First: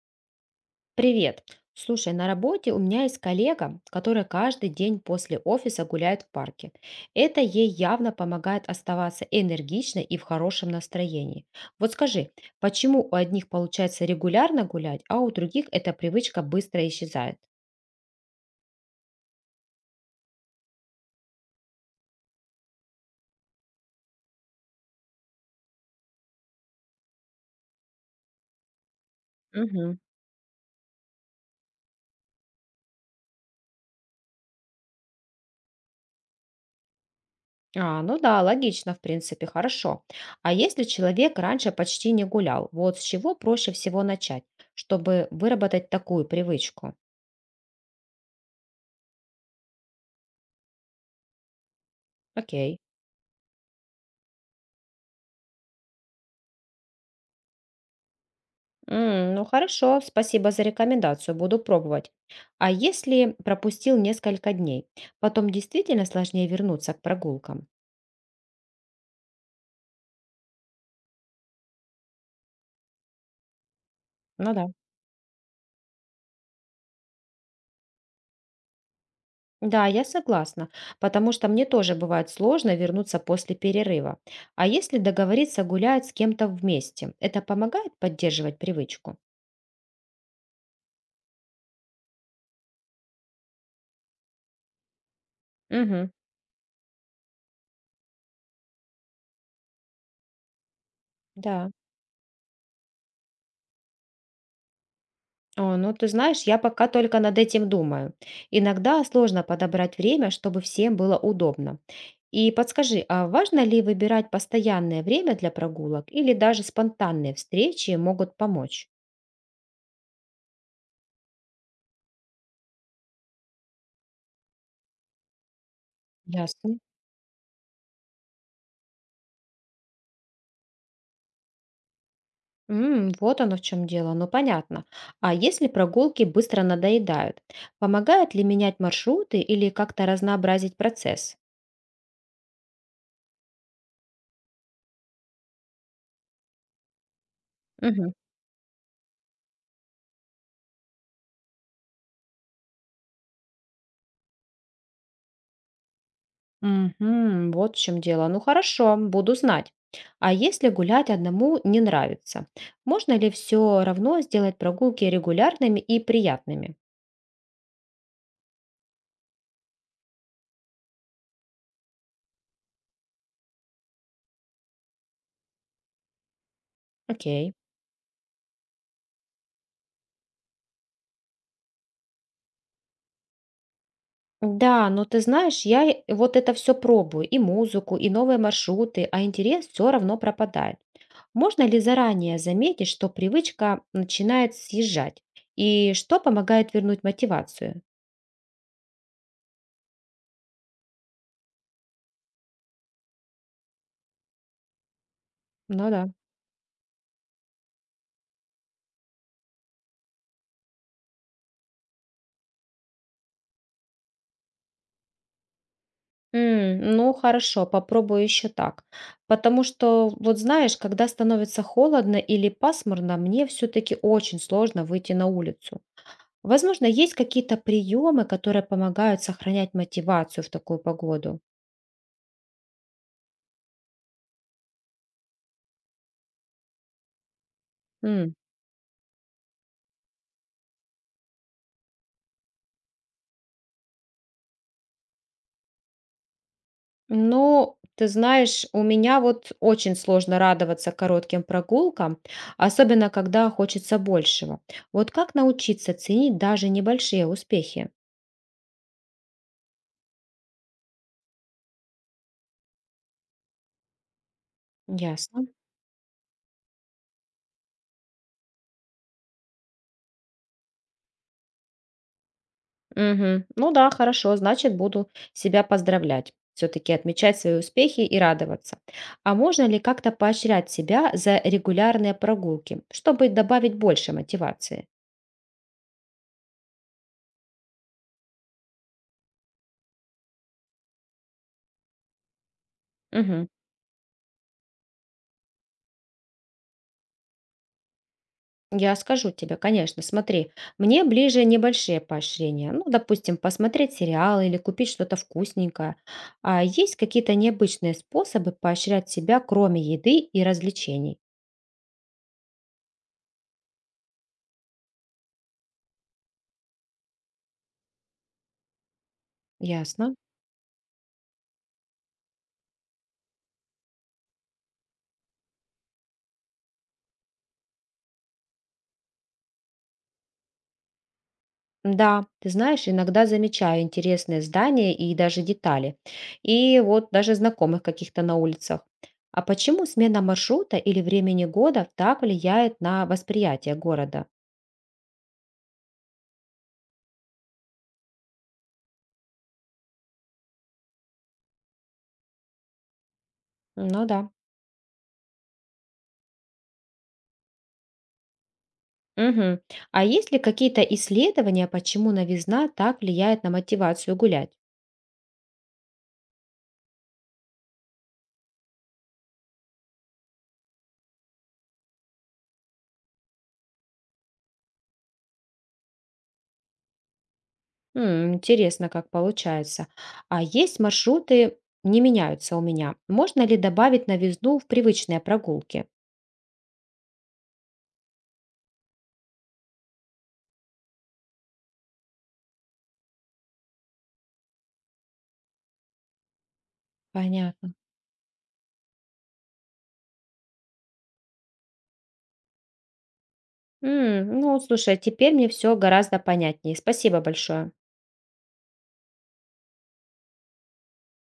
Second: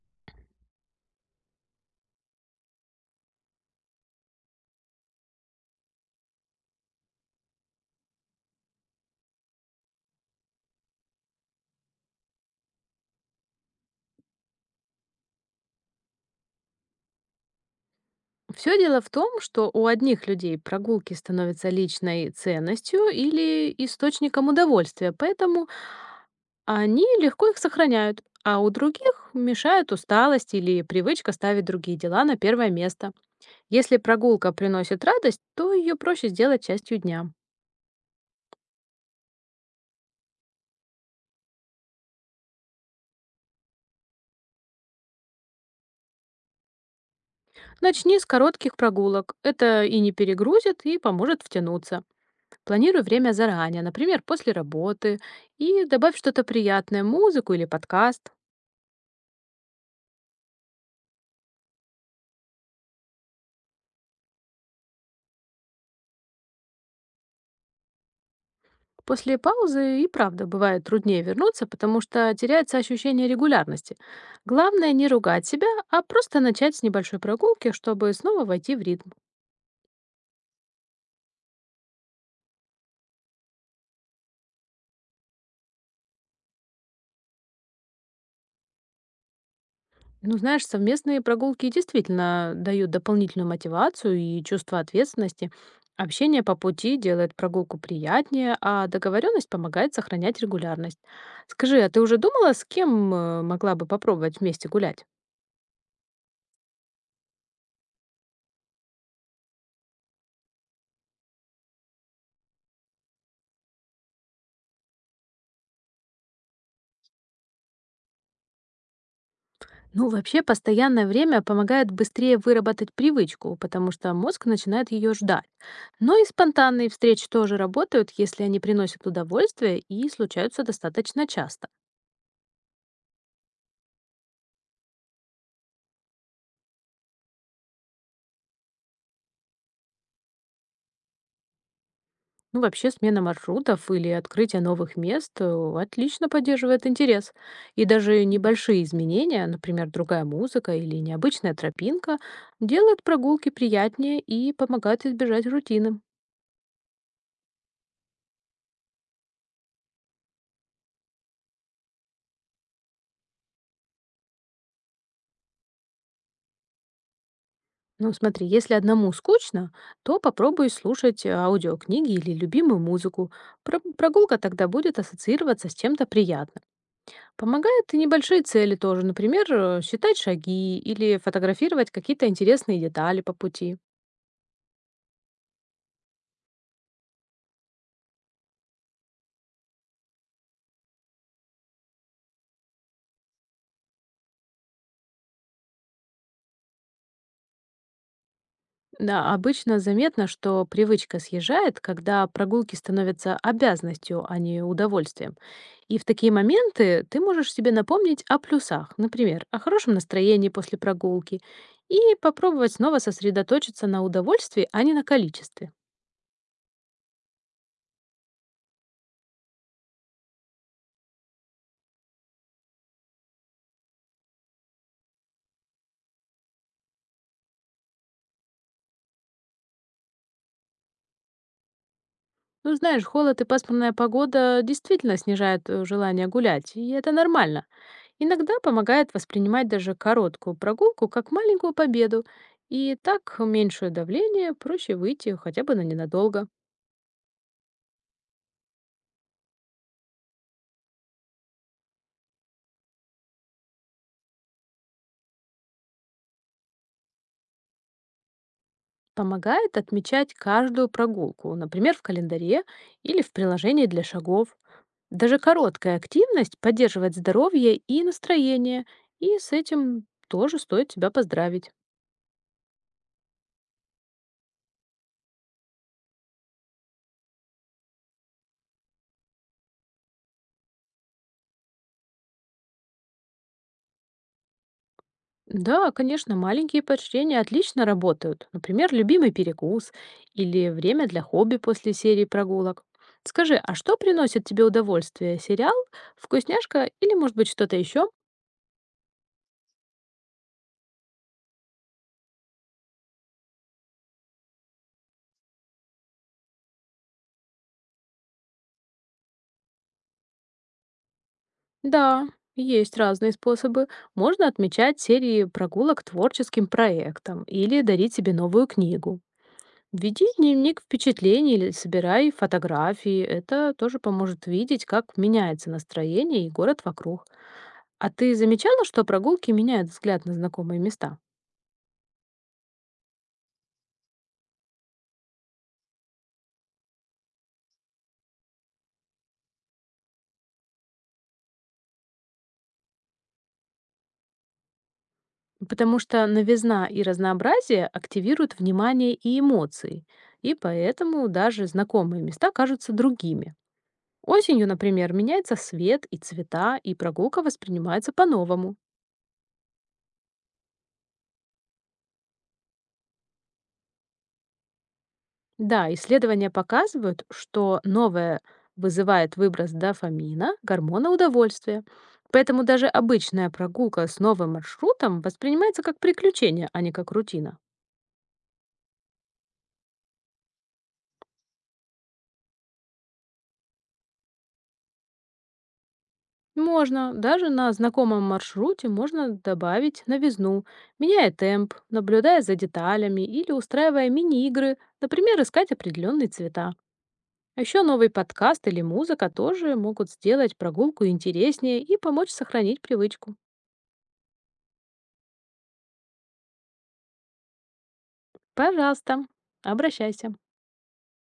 Привет. Слушай, на работе у меня есть коллега, которая каждый день после офиса гуляет в парке. Это ей явно помогает оставаться энергичной и в хорошем настроении. Вот скажи, почему у одних получается регулярно гулять, а у других эта привычка быстро исчезает? Все дело в том, что у одних людей прогулки становятся личной ценностью или источником удовольствия, поэтому они легко их сохраняют, а у других мешает Мгм. усталость или привычка ставить другие дела на первое место. Если прогулка приносит радость, то ее проще сделать частью дня. А, ну да, логично, в принципе, хорошо. А если человек раньше почти не гулял, вот с чего проще всего начать, чтобы выработать такую привычку? Начни с коротких прогулок. Это и не перегрузит, и поможет втянуться. Окей. Планируй время заранее, например, после работы, и добавь что-то приятное, музыку или подкаст. Ну хорошо, спасибо за рекомендацию, буду пробовать. А если пропустил несколько дней, потом действительно сложнее вернуться к прогулкам? После паузы и правда бывает труднее вернуться, потому что теряется ощущение регулярности. Ну да. Главное не ругать себя, а просто начать с небольшой прогулки, чтобы снова войти в ритм. Да, я согласна, потому что мне тоже бывает сложно вернуться после перерыва. А если договориться гулять с кем-то вместе, это помогает поддерживать привычку? Ну, знаешь, совместные прогулки действительно дают дополнительную мотивацию и чувство ответственности. Угу, Общение по пути делает прогулку приятнее, а договоренность помогает сохранять регулярность. да. Скажи, а ты уже думала, с кем могла бы попробовать вместе гулять? О, ну ты знаешь, я пока только над этим думаю. Иногда сложно подобрать время, чтобы всем было удобно. И подскажи, а важно ли выбирать постоянное время для прогулок или даже спонтанные встречи могут помочь? Ну, вообще, постоянное время помогает быстрее выработать привычку, потому что мозг начинает ее ждать. Но и Ясно. спонтанные встречи тоже работают, если они приносят удовольствие и случаются достаточно часто. Вот оно в чем дело, ну понятно. А если прогулки быстро надоедают, помогает ли менять маршруты или как-то разнообразить процесс? Ну, вообще, смена маршрутов или открытие новых мест отлично поддерживает интерес. И даже небольшие изменения, например, другая музыка или необычная тропинка, делают прогулки приятнее и помогают избежать рутины. Мгм. Вот в чем дело. Ну хорошо, буду знать. А если гулять одному не нравится, можно ли все равно сделать прогулки регулярными и приятными? Ну, смотри, если одному скучно, то попробуй слушать аудиокниги или любимую музыку. Прогулка тогда будет ассоциироваться с чем-то приятным. Окей. Помогают и небольшие цели тоже, например, считать шаги или фотографировать какие-то интересные детали по пути. Да, но ты знаешь, вот это все пробую, и музыку, и новые маршруты, а интерес все равно пропадает. Можно ли заранее заметить, что привычка начинает съезжать? И что помогает вернуть мотивацию? Да, обычно заметно, что привычка съезжает, когда прогулки становятся обязанностью, а не удовольствием. Ну И в да. такие моменты ты можешь себе напомнить о плюсах, например, о хорошем настроении после прогулки, и попробовать снова сосредоточиться на удовольствии, а не на количестве. Ну хорошо, попробую еще так. Потому что, вот знаешь, когда становится холодно или пасмурно, мне все-таки очень сложно выйти на улицу. Возможно, есть какие-то приемы, которые помогают сохранять мотивацию в такую погоду. Ну, знаешь, холод и пасмурная погода действительно снижают желание гулять, и это нормально. М, Иногда помогает воспринимать даже короткую прогулку как маленькую победу, и так меньшее давление, проще выйти хотя бы на ненадолго. Ну, ты знаешь, у меня вот очень сложно радоваться коротким прогулкам, особенно когда хочется большего. Вот как научиться ценить даже небольшие успехи? Помогает отмечать каждую прогулку, например, в календаре или в приложении для шагов. Даже Ясно. короткая активность поддерживает здоровье и настроение, и с этим тоже стоит тебя поздравить. Мгм. Ну да, хорошо, значит, буду себя поздравлять. Все-таки отмечать свои успехи и радоваться. А можно ли как-то поощрять себя за регулярные прогулки, чтобы добавить больше мотивации? Да, конечно, маленькие поощрения отлично работают. Например, любимый перекус или время для хобби после серии прогулок. Мгм. Скажи, а что приносит тебе удовольствие? Сериал, вкусняшка или, может быть, что-то еще? Я скажу тебе, конечно, смотри, мне ближе небольшие поощрения. Ну, допустим, посмотреть сериал или купить что-то вкусненькое. А есть какие-то необычные способы поощрять себя, кроме еды и развлечений? Да, есть разные способы. Можно отмечать серии прогулок творческим проектом или дарить себе новую книгу. Ясно. Веди дневник впечатлений или собирай фотографии. Это тоже поможет видеть, как меняется настроение и город вокруг. А ты замечала, что прогулки меняют взгляд на знакомые места? Да, ты знаешь, иногда замечаю интересные здания и даже детали. И вот даже знакомых каких-то на улицах. А почему смена маршрута или времени года так влияет на восприятие города? Потому что новизна и разнообразие активируют внимание и эмоции, и поэтому даже знакомые места кажутся другими. Ну да. Осенью, например, меняется свет и цвета, и прогулка воспринимается по-новому. Мгм. А есть ли какие-то исследования, почему новизна так влияет на мотивацию гулять? Да, исследования показывают, что новое вызывает выброс дофамина, гормона удовольствия. Поэтому даже обычная прогулка с новым маршрутом воспринимается как приключение, а не как рутина. Интересно, как получается. А есть маршруты, не меняются у меня. Можно ли добавить новизну в привычные прогулки? Можно, даже на знакомом маршруте можно добавить новизну, меняя темп, наблюдая за деталями или устраивая мини-игры, например, искать определенные цвета. А Понятно. еще новый подкаст или музыка тоже могут сделать прогулку интереснее и помочь сохранить привычку. Ну, вот слушай, а теперь мне все гораздо понятнее. Спасибо большое. Пожалуйста, обращайся.